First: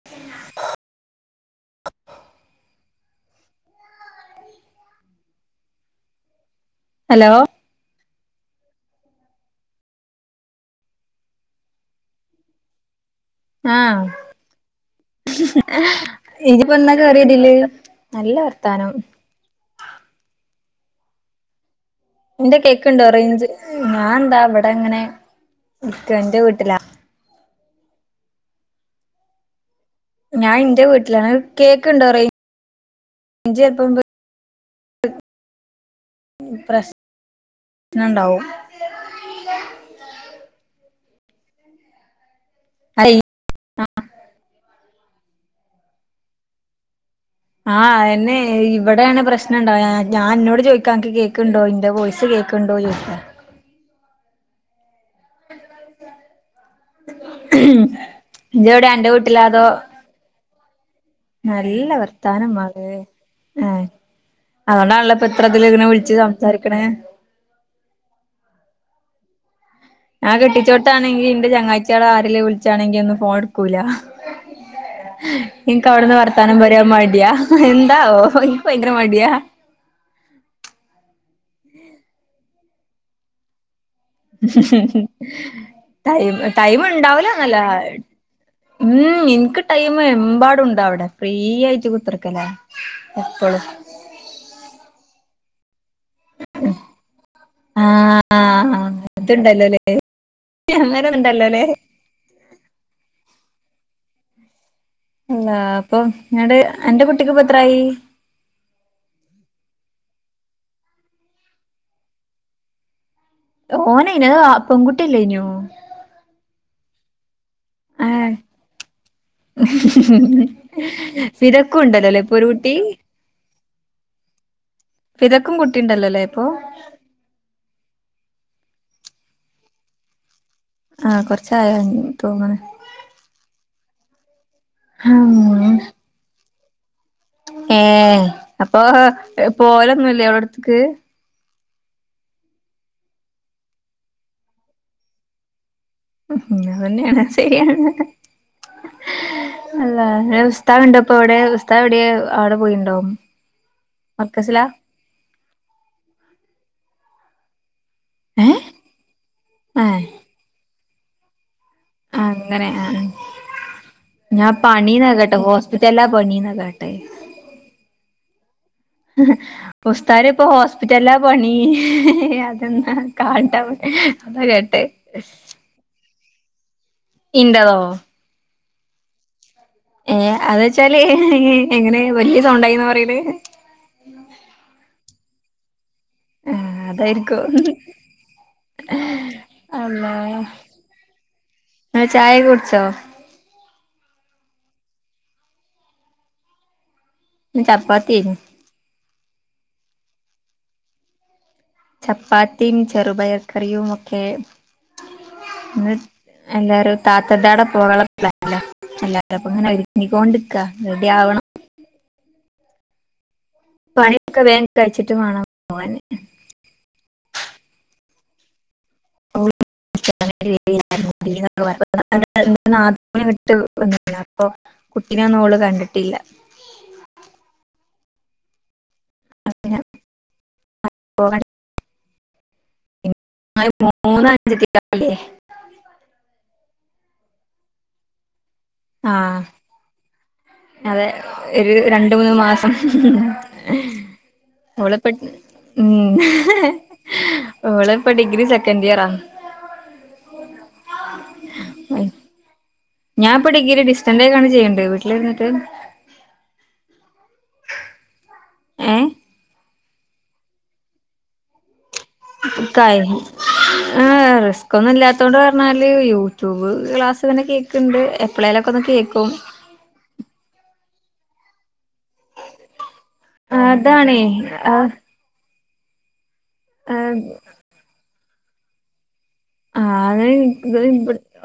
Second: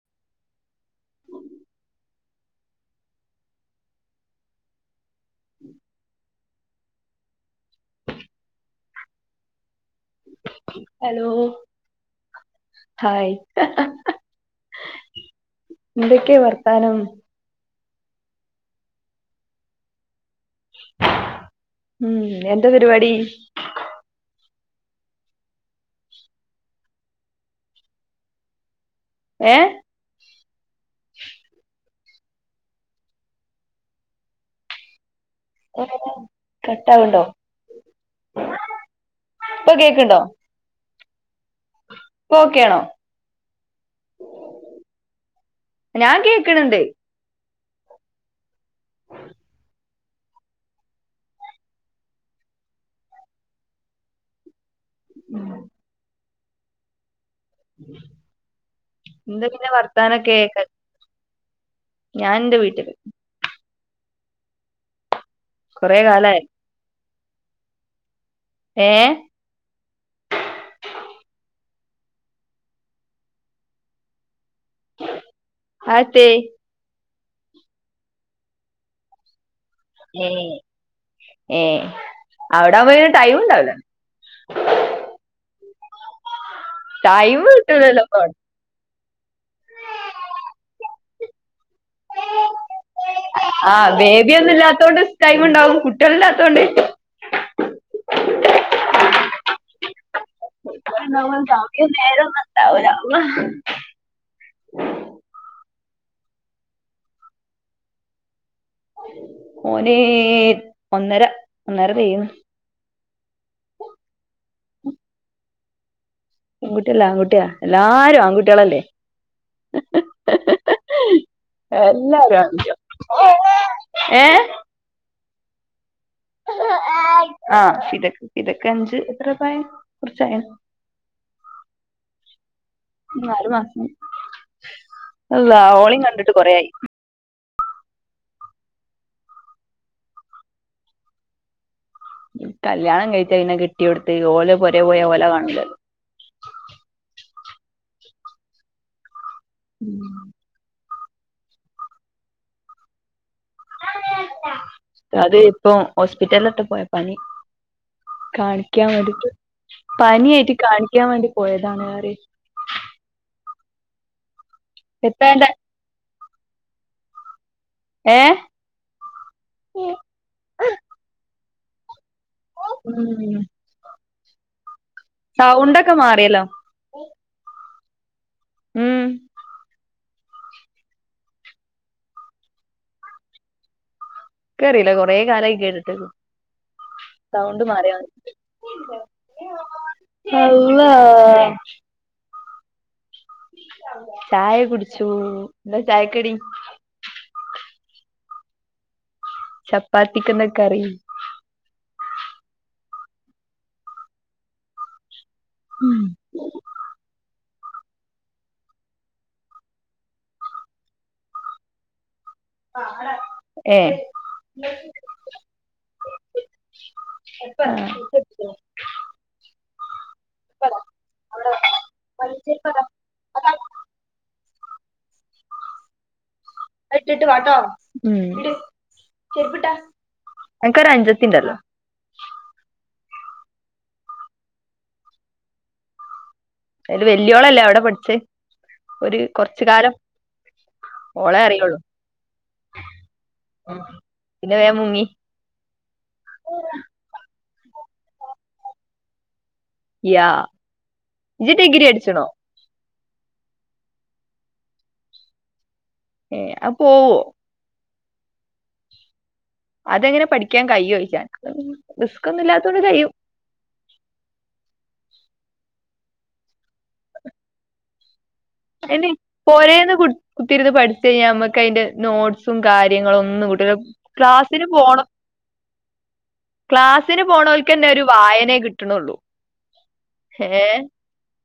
[unintelligible] [unintelligible] Hello? Hello hi ആഹ എന്തൊക്കെയ വർത്താനം ഇജിപ്പെന്ന കേറിയതില്! നല്ല വർത്താനം. ഉം ന്റെ എന്താ കേക്കുണ്ടോ? പരിപാടി റേഞ്ച് ഞാൻ ന്താ ഇവിടെ ഇങ്ങനെ ഇരിക്ക ന്റെവീട്ടിലാ ഏഹ ഞാൻ ഇന്റെ വീട്ടിലാണ് കേക്ക്ണ്ടോ റേഞ്ചൽപം പോയി പ്രശ്നം കട്ടാവണ്ടോ ഉണ്ടാവും ഇപ്പൊ കേക്കണ്ടോ? ഇപ്പോ ഓക്കെ ആണോ ഞാൻ കേക്ക്ണ് ണ്ട്. ആഹ അയ്ന്നെ ഇവിടെണ് പ്രശ്നണ്ടാവ ഞാൻ അന്നോട് ചോയിക്കാ അനക്ക് കേക്ക്- കേക്ക്ണ്ടോ ന്റവോയിസ് കേൾക്ക്ണ് ണ്ടോ? ഏ [unintelligible] ഹുഹും ജ്ജ് വ്ടെ അന്റെ വീട്ടിലാ അതോ? തനം കേക്ക നല്ല വർത്താനം മളെ വീട്ടില് ആ അതുണ്ടാണല്ലോ. ഇപ്പത്രതില് ഇങ്ങനെ കൊറെ വിളിച്ച് കാലായി സംസാരിക്കണ് ഏഹ് ഞകെട്ടിച്ചോട്ത്താണെങ്കി ഇന്റെ ചങ്ങായിച്ചിൾ ആരിലും വിളിച്ചാണെൽ ഒന്നും ഫോൺ എട്ക്കൂല ഇന്ക്ക് അവ്ടുന്ന് ആത്തെ വർത്താനം പറ്റ്- കെമടിയാ എന്താവോ എനിക്ക് ഭയങ്കര മടിയാ ഏഹ് ഏഹ് അവിടെ ആകുമ്പോ പിന്നെ ടൈം ഉണ്ടാവ് ല്ല ടൈമ് ടൈമ് ടൈം ഉണ്ടാവൂല്ലന്നല്ല കിട്ടൂലല്ലോ ഇപ്പൊ ഉും എനിക്ക് ടൈമ് എമ്പാടുണ്ടവിടെ ഫ്രീ ആയിട്ട് കുത്തർക്കല ആ ബേബിയൊന്നും ഇല്ലാത്തോണ്ട് ടൈമ് ഉണ്ടാവും. കുട്ടികളില്ലാത്തോണ്ട് ആഹ് ആഹ് അതുണ്ടലല്ലേ? ആഹ സമയം നേരം ഒന്നും ഉണ്ടാവുല്ല അള്ളാ. അള്ളാ അപ്പൊ ങ്ങട് അന്റെ കുട്ടിക്ക് പ്പ എത്രായി? ഓന് ഒന്നര ഒന്നര തെയിണു. ഓന് യിന് പെൺകുട്ടിയല്ലേ ഇനോ? പെൺകുട്ടിയല്ല. ആൺകുട്ടിയ എല്ലാരും ആൺകുട്ടികളല്ലേ? ഹും ഹും ഹു ഫിദക്കും ണ്ടല്ലോല്ലേ ഒര് കുട്ടി [unintelligible] ഏഹ് ഫിദക്കും കുട്ടിണ്ടല്ലോല്ലേ ഇപ്പൊ ആഹ് ഇത്ക്ക് ഇതക്കെ എഞ്ച് [unintelligible] കുറചായോ ആഹ കൊറച്ചായന്ന്തോന്നണ് നാലു മാസം അള്ളാ ഉം ഓളിം കണ്ടിട്ട് കൊറെയി. ഏഹ് അപ്പൊ പോകലൊന്നുല്ലേ ഓളോടക്ക് കല്യാണം കഴിച്ചാ പിന്നെ കെട്ടിയോട്ത് ഓല പോരെ പോയ ഓലെ കാണില്ലാലോ അത് തന്നെയാണ് ശരിയാണ് അല്ലാഹ് ഉസ്താ ഇപ്പ എവിടെ ഉസ്താദ് എവിടെ അവിടെ പോയിണ്ടാവും മർക്കസിലാ- അത് ഇപ്പൊ ഹോസ്പിറ്റലിലൊട്ട് പോയ പനി- ഏഹ് കാണിക്കാൻ വേണ്ടിട്ട് ഏഹ് പനി ആയിട്ട് കാണിക്കാൻ വേണ്ടി പോയതാണ് റയാ അങ്ങനെ ഞാൻ പണീന്ന കേട്ടെ എത്താണ്ട ഹോസ്പിറ്റലില പണി ന്നാ കേട്ടെ ഏഹ് ഉസ്താദ് ന് ഇപ്പ ഹോസ്പിറ്റലാ പണി [unintelligible] സൗണ്ടൊക്കെ മാറിയല്ലോ ഇന്റതോ ഉം ഏഹ് അത് വെച്ചാല് എങ്ങനെ വലിയ സൗണ്ട് ണ്ടായിന്ന് പറയൽ ഇൻക് അറിയില്ല കൊറെേ കാലമായി കേട്ടിട്ട്. ആഹ അതായിരിക്കും. അല്ലാഹാ ങ്ങൾ ചായ കുടിച്ചോ. ചായ കുടിച്ചു എന്താ ചായക്കടി. ഇന്ന് ചപ്പാത്തിയെനി ചപ്പാത്തിക്ക് എന്താ കറി ചപ്പാത്തിയും ചെറുപയർക്കറിയും ഒക്കെ. ഇ എല്ലാരും താത്തടെ അടെ പോകള. എല്ലുംപ്പ ഇങ്ങനെ ഒരുങ്ങിക്കൊണ്ടിരിക്ക റെഡി ആവണം. ഏ പണിയൊക്കെ വേഗം കഴിച്ചിട്ട് വേണം [unintelligible] [unintelligible] വിട്ട് വന്ന അപ്പൊ കുട്ടിനെ ഒന്നും ഓള് കണ്ടിട്ടില്ല. ഇട്ടിട്ട്ട്ടോെ അങ്ങനെ അനക്കൊരു അന്ജതി പോകാൻ ണ്ടല്ലോ [unintelligible] അതിൽ വലിയോളല്ലേ അവിടെ പഠിച്ചേ ഒരു ആഹ് കൊറച്ച് കാലം. അതെ ഓളെ ഒരു അറിയുള്ളൂ രണ്ട് മൂന്ന് മാസം. പിന്നെ വേം മുങ്ങി ഒളിപ്പോ ഉ ഒളിപ്പോ ഡിഗ്രി സെക്കൻഡ് ഇയറാ. യാ ഇയ്യ് ഡിഗ്രി പഠിച്ചിനോ ഞാൻപ്പൊ ഡിഗി ഡിസ്റ്റൻറക്കാണ് ചെയ്യേണ്ട വീട്ടിലിരുന്നിട്ട്. ഏ പോവോ ഏഹ. അതെങ്ങനെ പഠിക്കാൻ കഴിയോച്ച കായ. [unintelligible] റിസ്ക് ഒന്നും ഇല്ലാത്തോണ്ട് പറഞ്ഞാല് യൂട്യൂബ് ക്ലാസ്സ്ങ്ങന്നെ കേൾക്ക്ണ്ട്. പോരേന്ന് കുത്തിരുന്ന് പഠിച്ചു കഴിഞ്ഞാൽ നമ്മുക്ക് അതിന്റെ നോട്ടിസും കാര്യങ്ങളും. ന്ന് കിട്ടൂല അതാണേ ക്ലാസ്സിന് ആഹ് പോണം. ആഹ് ക്ലാസിന് പോണവൽക്ക്ന്നെ ഒരു വായനേെ കിട്ടണള്ളൂ. ആ അത ഇ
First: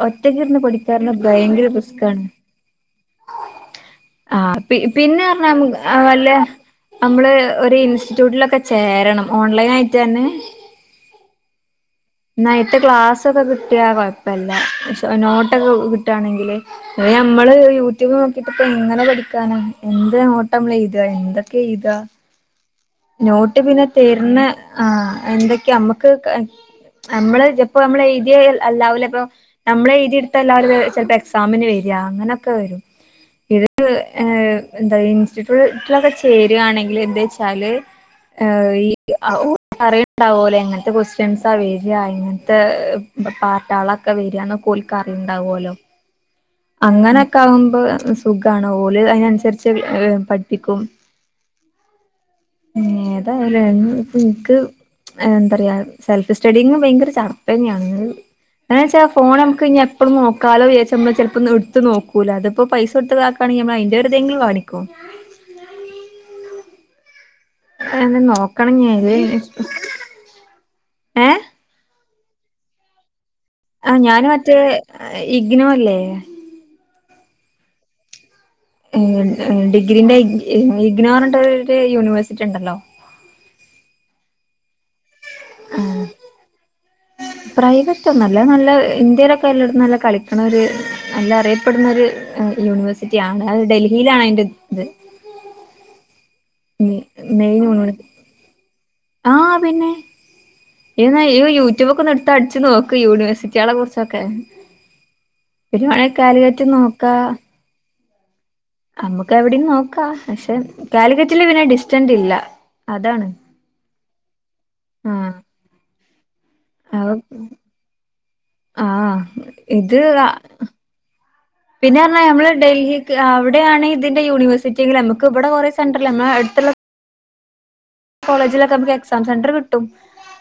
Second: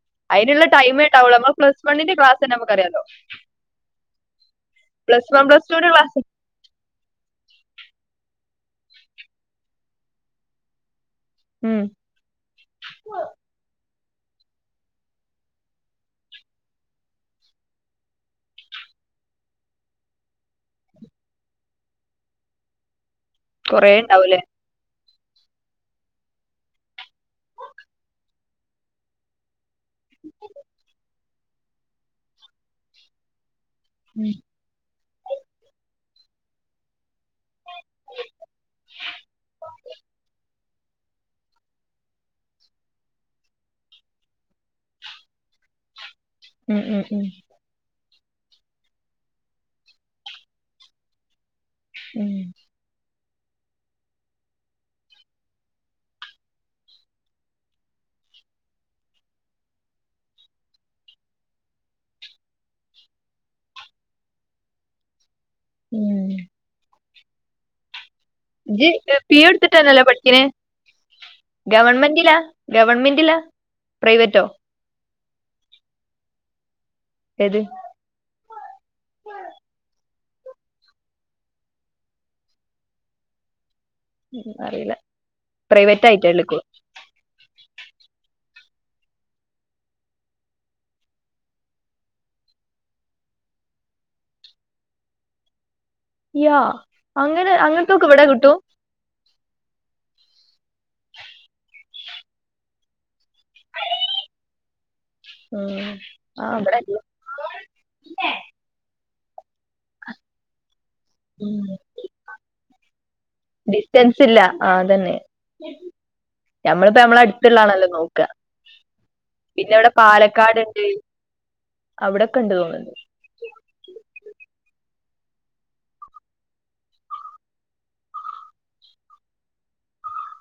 ഒറ്റക്ക ഇരുന്ന് അയിനുള്ള ടൈമേ പഠിക്കാറ ഉണ്ടാവുള്ളൂ നമ്മള് ഭയങ്കര പ്ലസ് വണ്ണിന്റെ റിസ്ക്കാണ്. ക്ലാസ്സന്നെ നമുക്കറിയാലോ. ആ് പി പിന്നെ പ്ലസ് വൺ പ്ലസ് ടുന്റെ പറഞ്ഞാ ക്ലാസ് വല്ല. നമ്മള് ഒരു ഇൻസ്റ്റിറ്റ്യൂട്ടിലൊക്കെ ചേരണം ഓൺലൈൻ ആയിട്ട് തന്നെ. ഉം. എന്ന ആയതേ ക്ലാസ്സൊക്കെ കിട്ടിയാ കൊഴപ്പല്ല നോട്ടൊക്കെ കിട്ടുകയാണെങ്കില്. അ നമ്മള് യൂട്യൂബ് നോക്കിട്ട്പ്പ എങ്ങനെ പഠിക്കാന എന്ത് ങ്ങോട്ട നമ്മള് എഴുത എന്തൊക്കെ എഴുതാ നോട്ട് പിന്നെ കൊറേ തര്ണ ഉണ്ടാവൂലേ ആ എന്തൊക്കെയ നമ്മക്ക്. നമ്മള് ഇപ്പ നമ്മള് എഴുയ അല്ലാവുല ഇപ്പം. നമ്മളെ എഴുതിയിടുത്ത എല്ലാവരും ചെലപ്പോ എക്സാമിന് വരാ അങ്ങനൊക്കെ വരും എന്താ ഇൻസ്റ്റിറ്റ്യൂട്ടിലൊക്കെ ചേരായാണെങ്കിൽ എന്താ വെച്ചാല്. ഈ പറയണ്ടാവലെ എങ്ങന് ത്തെ ക്വസ്റ്റ്യൻസാ വെര ഇങ്ങന് ത്തെ. ഇ പാട്ടാളൊക്കെ വരാന്ന് ഓല്ക്കറിണ്ടാവുല്ലോ. ഉം ഉം അങ്ങനൊക്കെ ആകുമ്പോ സുഖണോ ഓല അതിനനുസരിച്ച് പഠിപ്പിക്കും. ഉം. ഏതായാലും [unintelligible] ഇന്ക്ക്. എന്ത പറയാ സെൽഫ് സ്റ്റഡിങ് ഭയങ്കര ചടപ്പ് തന്നെയാണ്. എന്നാ വെച്ചാ ഫോൺ നമക്ക് ഇഞ്ഞ് എപ്പം നോക്കാലോ വിചാരിച്ചാ നമ്മ ചിലപ്പോ എടുത്ത് നോക്കൂല അതിപ്പോ പൈസടുത്ത് വാങ്ങ [unintelligible] അയിന്റെരുതെങ്കിലും കാണിക്കും ഉം. [unintelligible] നോക്ക ഇജ്ജ് ഫീ എടുത്തിട്ടന്നല്ലോ പഠിക്ക്ണ ഏഹ് ഗവൺമെന്റിലാ ഗവൺമെന്റിലാ? ആ ഞാൻ പ്രൈവറ്റോ മറ്റേ ഇഗ്‌നോ അല്ലേ ഏത് ഏ ഡിഗ്രീന്റെ ഇക്നോ പറഞ്ഞിട്ടുള്ള ഒരു യൂണിവേഴ്സിറ്റി ഉണ്ടല്ലോ ഉം അറീല്ല പ്രൈവറ്റ് ആയിട്ട എള്ക്കു പ്രൈവറ്റ് ഒന്നല്ല അത് നല്ല ഇന്ത്യയിലൊക്കെ എല്ലായിടത്തും നല്ല കളിക്ണ ഒരു നല്ല അറിയപ്പെടുന്ന ഒരു യൂണിവേഴ്സിറ്റി ആണ് അത് ഡൽഹിയിലാണ് അതിന്റെ ഇത് യോ അങ്ങനെ അങ്ങന് ത്തൊക്കെ ഇവിടെ കിട്ടൂ ആഹ പിന്നെ ഇയന്ന യൂ യൂട്യൂബൊക്കെ എടുത്ത് അടിച്ചു നോക്ക് യൂണിവ ക്കളെ കുറിച്ചൊക്കെ ഉം [unintelligible] കാലുകറ്റ് നോക്ക പിന്നെ നമക്ക് എവിടം നോക്കാ പക്ഷെ കാലിക്കറ്റില് പിന്നെ ഡിസ്റ്റന്റ് ഇല്ല അതാണ് ഡിസ്റ്റൻസ് ഇല്ല ആ അതന്നെ ആഹ [unintelligible] ഞമ്മളിപ്പോ നമ്മള അടുത്തള്ളാണല്ലോ നോക്ക ആഹ് പിന്നെ ഇവടെ ഇത് പാലക്കാട്ണ്ട് പിന്നെ പറഞ്ഞാ നമ്മള് ഡൽഹി ആ അവിടെയാണ് ഇതിന്റെ യൂണിവേഴ്സിറ്റിെങ്കിൽ നമുക്ക് ഇവിടെ കുറെ സെന്ററൽ നമ്മ അടുത്ത കോളേജിലൊക്കെ നമുക്ക് എക്സാം സെന്റർ കിട്ടും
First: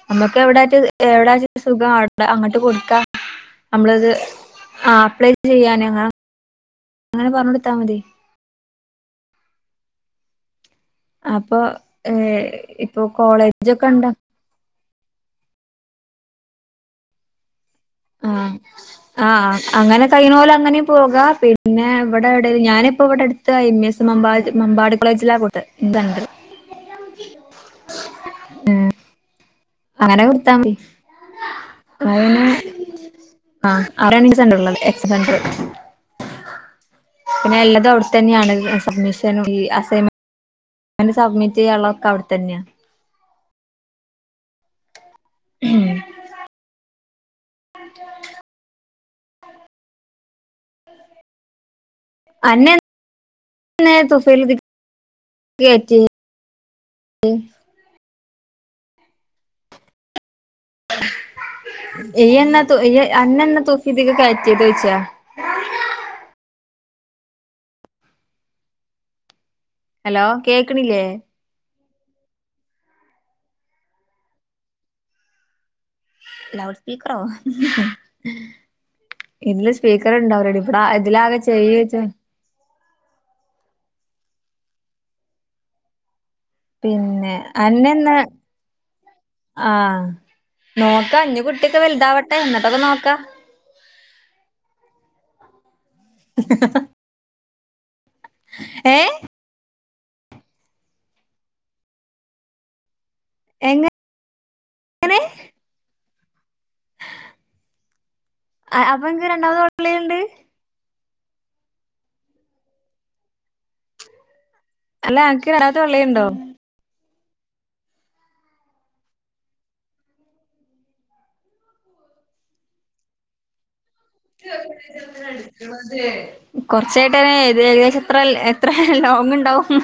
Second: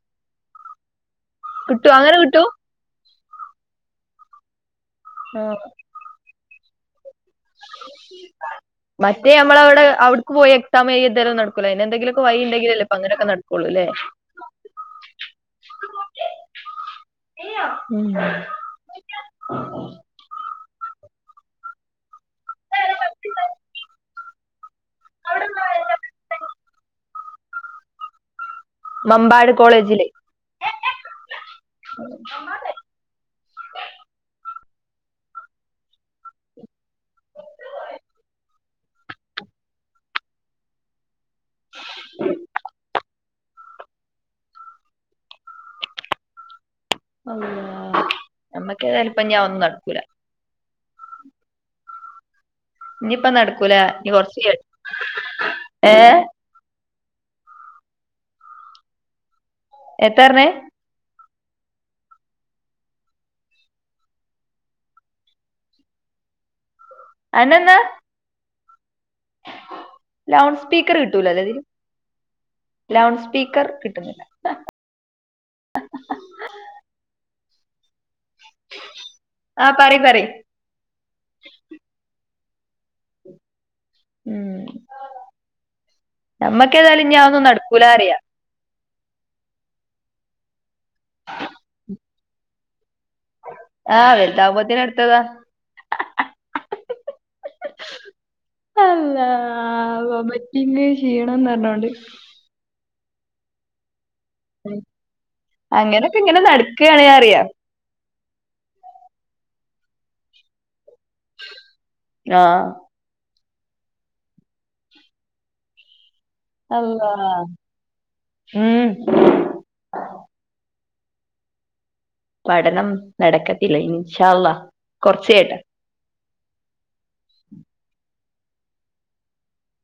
നമ്മുക്ക് എവിട എവ്ടെ സുഖാ കിട്ടും അങ്ങനെ കിട്ടും അങ്ങോട്ട് കൊടുക്കാ നമ്മളത് ആ അപ്ലൈ ആ ചെയ്യാനങ്ങ അങ്ങനെ പറഞ്ഞ് കൊടുത്താ മതി മറ്റേ നമ്മള അവിടെ അവിട്ക്ക് പോയ സമയ ഇതരം അപ്പൊ നടക്കൂലെ അയിന് ഏ എന്തെങ്കിലൊക്കെ വൈ ഇപ്പൊ ഉണ്ടങ്കിലല്ലോപ്പഅങ്ങനൊക്കെ നടക്കുള്ളൂല്ലേ കോളേജൊക്കെ ഉണ്ട് ഉം ആ ആഹ അങ്ങനെ കൈണോൽ അങ്ങനെും പോക പിന്നെ ഇവിടെ ഇവടെലും ഞാനിപ്പോ ഇവിടെ അടുത്ത് ഐ മി എസ് മമ്പാട് മമ്പാട് കോളേജിലാ പേ ാ [unintelligible] ഉം മമ്പാട് കോളേജ് അങ്ങനെ കെടുത്താ മതി ന്നാ പിന്നെ ആ [unintelligible] എക്സ് സണ്ടർ പിന്നെ എല്ലത് അവിടുത്ത തന്നെയാണ് സബ്മിഷൻ ഈ അസയി അൻ്റെ സബ്മിറ്റ് ചെയ്യാനുള്ളതൊക്കെ അവിടെത്തന്നെയാ ഉം അള്ളാ നമ്മക്ക് ഏതാലും ഇപഞ്ഞി അത് ഒന്നും നടക്കൂല അന്നെ ഇഞ്ഞിപ്പ നടക്കൂല അന്നെ ഇനി കുറച്ച് തുഫയില് കയ്യും കയറ്റി ഏഹ എത്തറ്ഞ്ഞേ ഇനി എന്നാ തു അന്ന എന്ന [unintelligible] അനന്നാ ഹലോ ലൗഡ് സ്പീക്കർ കേക്കണില്ലേ കിട്ടൂല ലെ ഇതില് ലൗഡ് സ്പീക്കർ കിട്ടുന്നില്ല ലൗഡ് സ്പീക്കറോ ആ ഇതിൽ പറി സ്പീക്കർ പറി ഉണ്ടാവൂല ടി അ ഇതിലാകെ [unintelligible] ഉമ് നമ്മക്കേ ഏതായാലും ഇഞ്ജി അത് പിന്നെ ഒന്നും നടക്കൂല അന്നെന്ന് അറിയാം ആഹ് നോക്ക ഇഞ്ഞി കുട്ടിയക്കെ വലുതാവട്ടെ എന്നിട്ടൊക്കെ നോക്കാ ആഹ് വലുതാവുമ്പോതിന് അടുത്തതാ ഏഹ് അള്ളാ അമ്മച്ചിക്ക് ക്ഷീണം പറഞ്ഞോണ്ട് എങ്ങനെ അങ്ങനൊക്കെ ഇങ്ങനെ നട്ക്കാണെ അറിയാം ആഹ് അപ്പൊ അനക്ക് രണ്ടാമത് പള്ളയിൽ ഉണ്ട് ആഹ് അല്ല അനക്ക് [unintelligible] പള്ളേണ്ടോ അല്ലാഹ് ഉമ് പഠനം നടക്കത്തില്ല ഇൻഷാ അള്ളാഹ് കൊർച്ചയ്യട്ടെ കൊറച്ചയ്യട്ടെ ഏകദേശം എത്ര എത്ര ലോങ്ണ്ടാവും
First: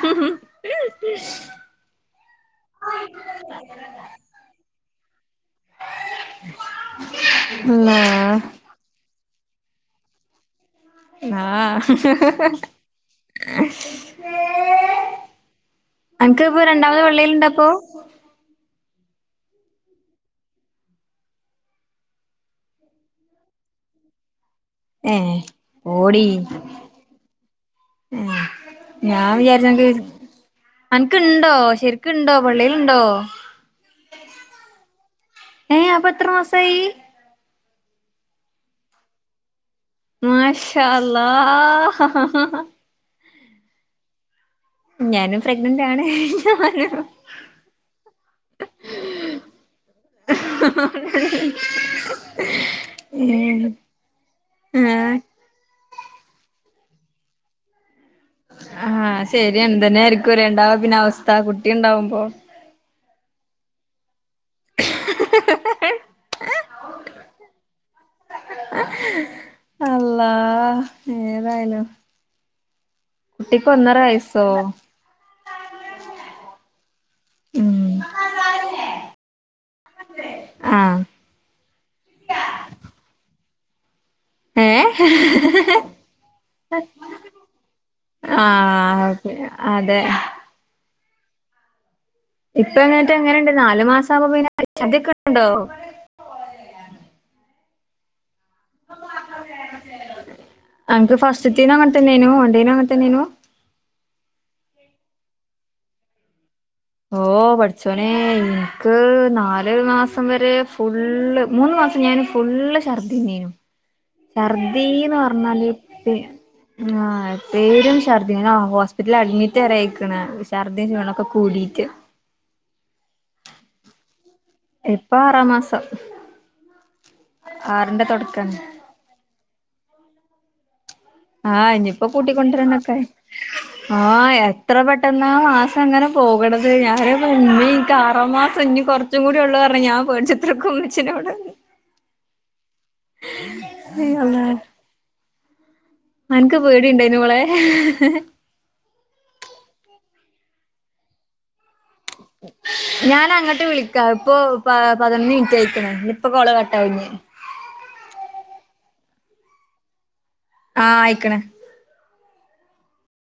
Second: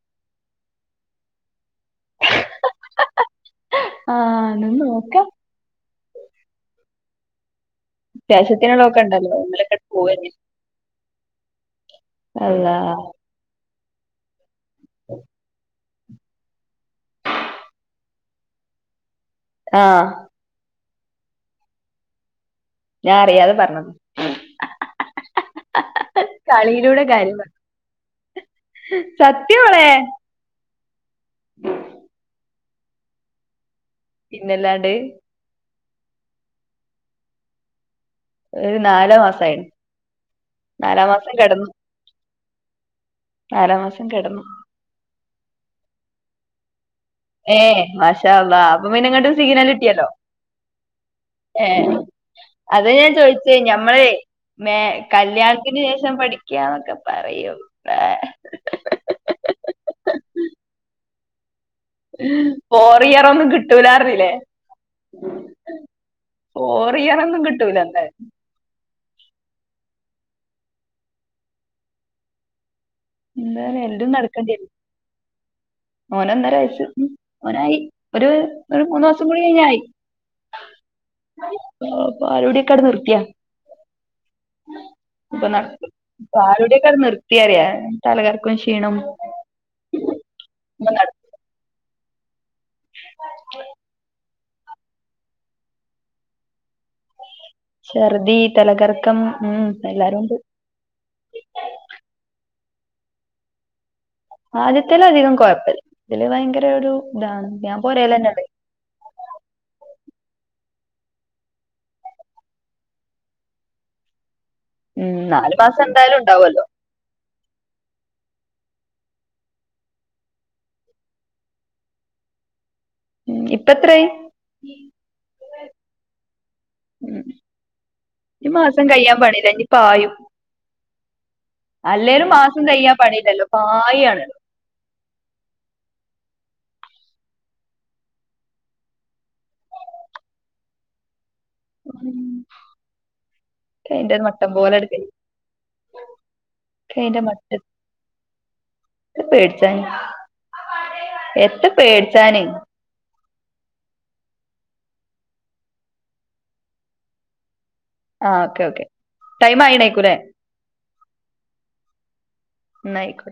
ആഹ് ന്നാ നോക്ക അല്ലാഹ് [unintelligible] പോവന്നെ ആഹ് അള്ളാ അൻക്ക് പ്പൊ രണ്ടാമത് പള്ളേല്ണ്ട പ്പൊ ആഹ് ഞാൻ അറിയാതെ പറഞ്ഞ ഏഹ് പോടി കാര്യം പറ ഞാണ് വിചാരിച്ച അൻക് സത്യമോളെ അൻക്ക് ണ്ടോ ശരിക്ക് ണ്ടോ പള്ളേല് ണ്ടോ പിന്നെല്ലാണ്ട് ഏയ് അപ്പൊ എത്ര മാസമായി ഒരു നാല് മാസായി മാഷാ അല്ലാഹ് നാലാമാസം കെടന്നു ഞാനും പ്രഗ്നന്റാണ് ഞാനും ഏഹ് മാഷാ അല്ലാഹ് അപ്പൊ പിന്നെങ്ങട്ടും സിഗിനല് കിട്ടിയാല്ലോ ഏഹ് അത് ഞാൻ ഞാനും ചോദിച്ചേ ഏഹ് ഞമ്മളമെ ആഹ് കല്യാ തിന് ശേഷം പഠിക്കാന്നൊക്കെ പറയും ഏഹ് ആഹ് ശരി എന്തന്നായിരിക്കും ലെ ഇണ്ടവാ പിന്നെ അവസ്ഥ കുട്ടിണ്ടാവുമ്പോ ഫോർ ഇയറൊന്നും കിട്ടൂലാർഞ്ഞിലെ ഫോർ ഇയറൊന്നും കിട്ടൂലന്തായാലും അല്ലാഹ് ഏതായാലും കുട്ടിക്ക് എന്തായാലും ഒന്നര വയസ്സോ ഓനൊന്നര വയസ്സ് ഉമ് ഓനായി ഉം ഒരു മൂന്ന് മാസം കൂടി കഴിഞ്ഞാ യി ആഹ് ആഹ് പാലുടിയൊക്കെ അടെ നിർത്തിയ ഏഹ് ഇപ്പൊ [unintelligible] പാലുടിയൊക്കെ നിർത്തിയറിയാ തലകറക്കും ക്ഷീണും ആഹ് ഓക്കെ അതെ [unintelligible] ഇപ്പ ങ്ങട്ട് എങ്ങനെണ്ട് നാല് മാസം ആമ്പോ പിന്നെ ഛർദിക്കെണ്ടോ ഛർദി, തലകറക്കം ഉം എല്ലാരുംണ്ട്. അൻക് ഫസ്റ്റ്ത്തേനു അങ്ങനതന്നേനു. ഓന്റെനു അങ്ങനതന്നെനു ആദ്യത്തേല് അധികം കുഴപ്പല്ല. ഇതില് ഭയങ്കര ഒരു ഓ! ഇതാണ് ഞാൻ പടച്ചോനെ പോരേലെന്നെ ഉള്ളെ ഇ ക്ക് നാല് മാസം വരെ ഫുള്ള്, മൂന്ന് മാസം ഞാന് ഫുള്ള് ഛർദ്ദിന്നീനു ഛർദീന്ന് ഉം നാല് പറഞ്ഞാല് മാസം പ്പി എന്തായാലും ഉണ്ടാവുമല്ലോ ആഹ്, എ പേരും ഛർദ്ദി, ഞാനാ ഓ ഹോസ്പിറ്റലിൽ അഡ്മിറ്റരെ ആയിക്ക്ണ്. ഛർദ്ദിം ക്ഷീണോക്കെ കൂടി [unintelligible] ഉം, ഇപ്പത്രായി? ഇപ്പ ആറാമാസം ആറിന്റെ തൊടക്കാണ്. പ്പം കയ്യാൻ പണില്ല. ഞ് പായും ആഹ് ഇഞ്ഞ്പ്പോ അല്ലേലും മാസം കൂട്ടിക്കൊണ്ടരാനൊക്കെ കഴിയാൻ ആയി. പണിയില്ലല്ലോ പായാണ് ആഹ് എ എത്ര പെട്ടെന്നാ മാസംങ്ങനെ പോവ്ണത്. ഞാനയ്പറഞ്ഞ്, ഇൻകാറാമ്മാസം ഇഞ്ഞി കൊർ ച്ചും കൂടി ഒള്ളൂർഞ്ഞ ഞാൻ പേട്ച്ചിത്രക്കുംമ്മച്ചിനോട് [inaudible] അയ് ക്കയ്ന്റൊരു മട്ടം അള്ളാഹ് പോലട് കയ്യും അൻക്ക് പേടിണ്ടായിനൊവളേ [unintelligible] ത്ത പേടിച്ചാന്, എത്ത പേടിച്ചാന് ഞാനങ്ങട്ട് വിളിക്കാ, ഇപ്പൊ പതിനൊന്ന് മിനിറ്റ്യയ്ക്ക്‌ണ്. നിപ്പൊ കോള് കട്ടാകും ഞ് ആഹ്, ഓക്കെ ഓക്കെ ടൈമ് ആയിണേക്കൂലേ ആഹ് അയ്ക്ക്‌ണ് ന്നായിക്കോ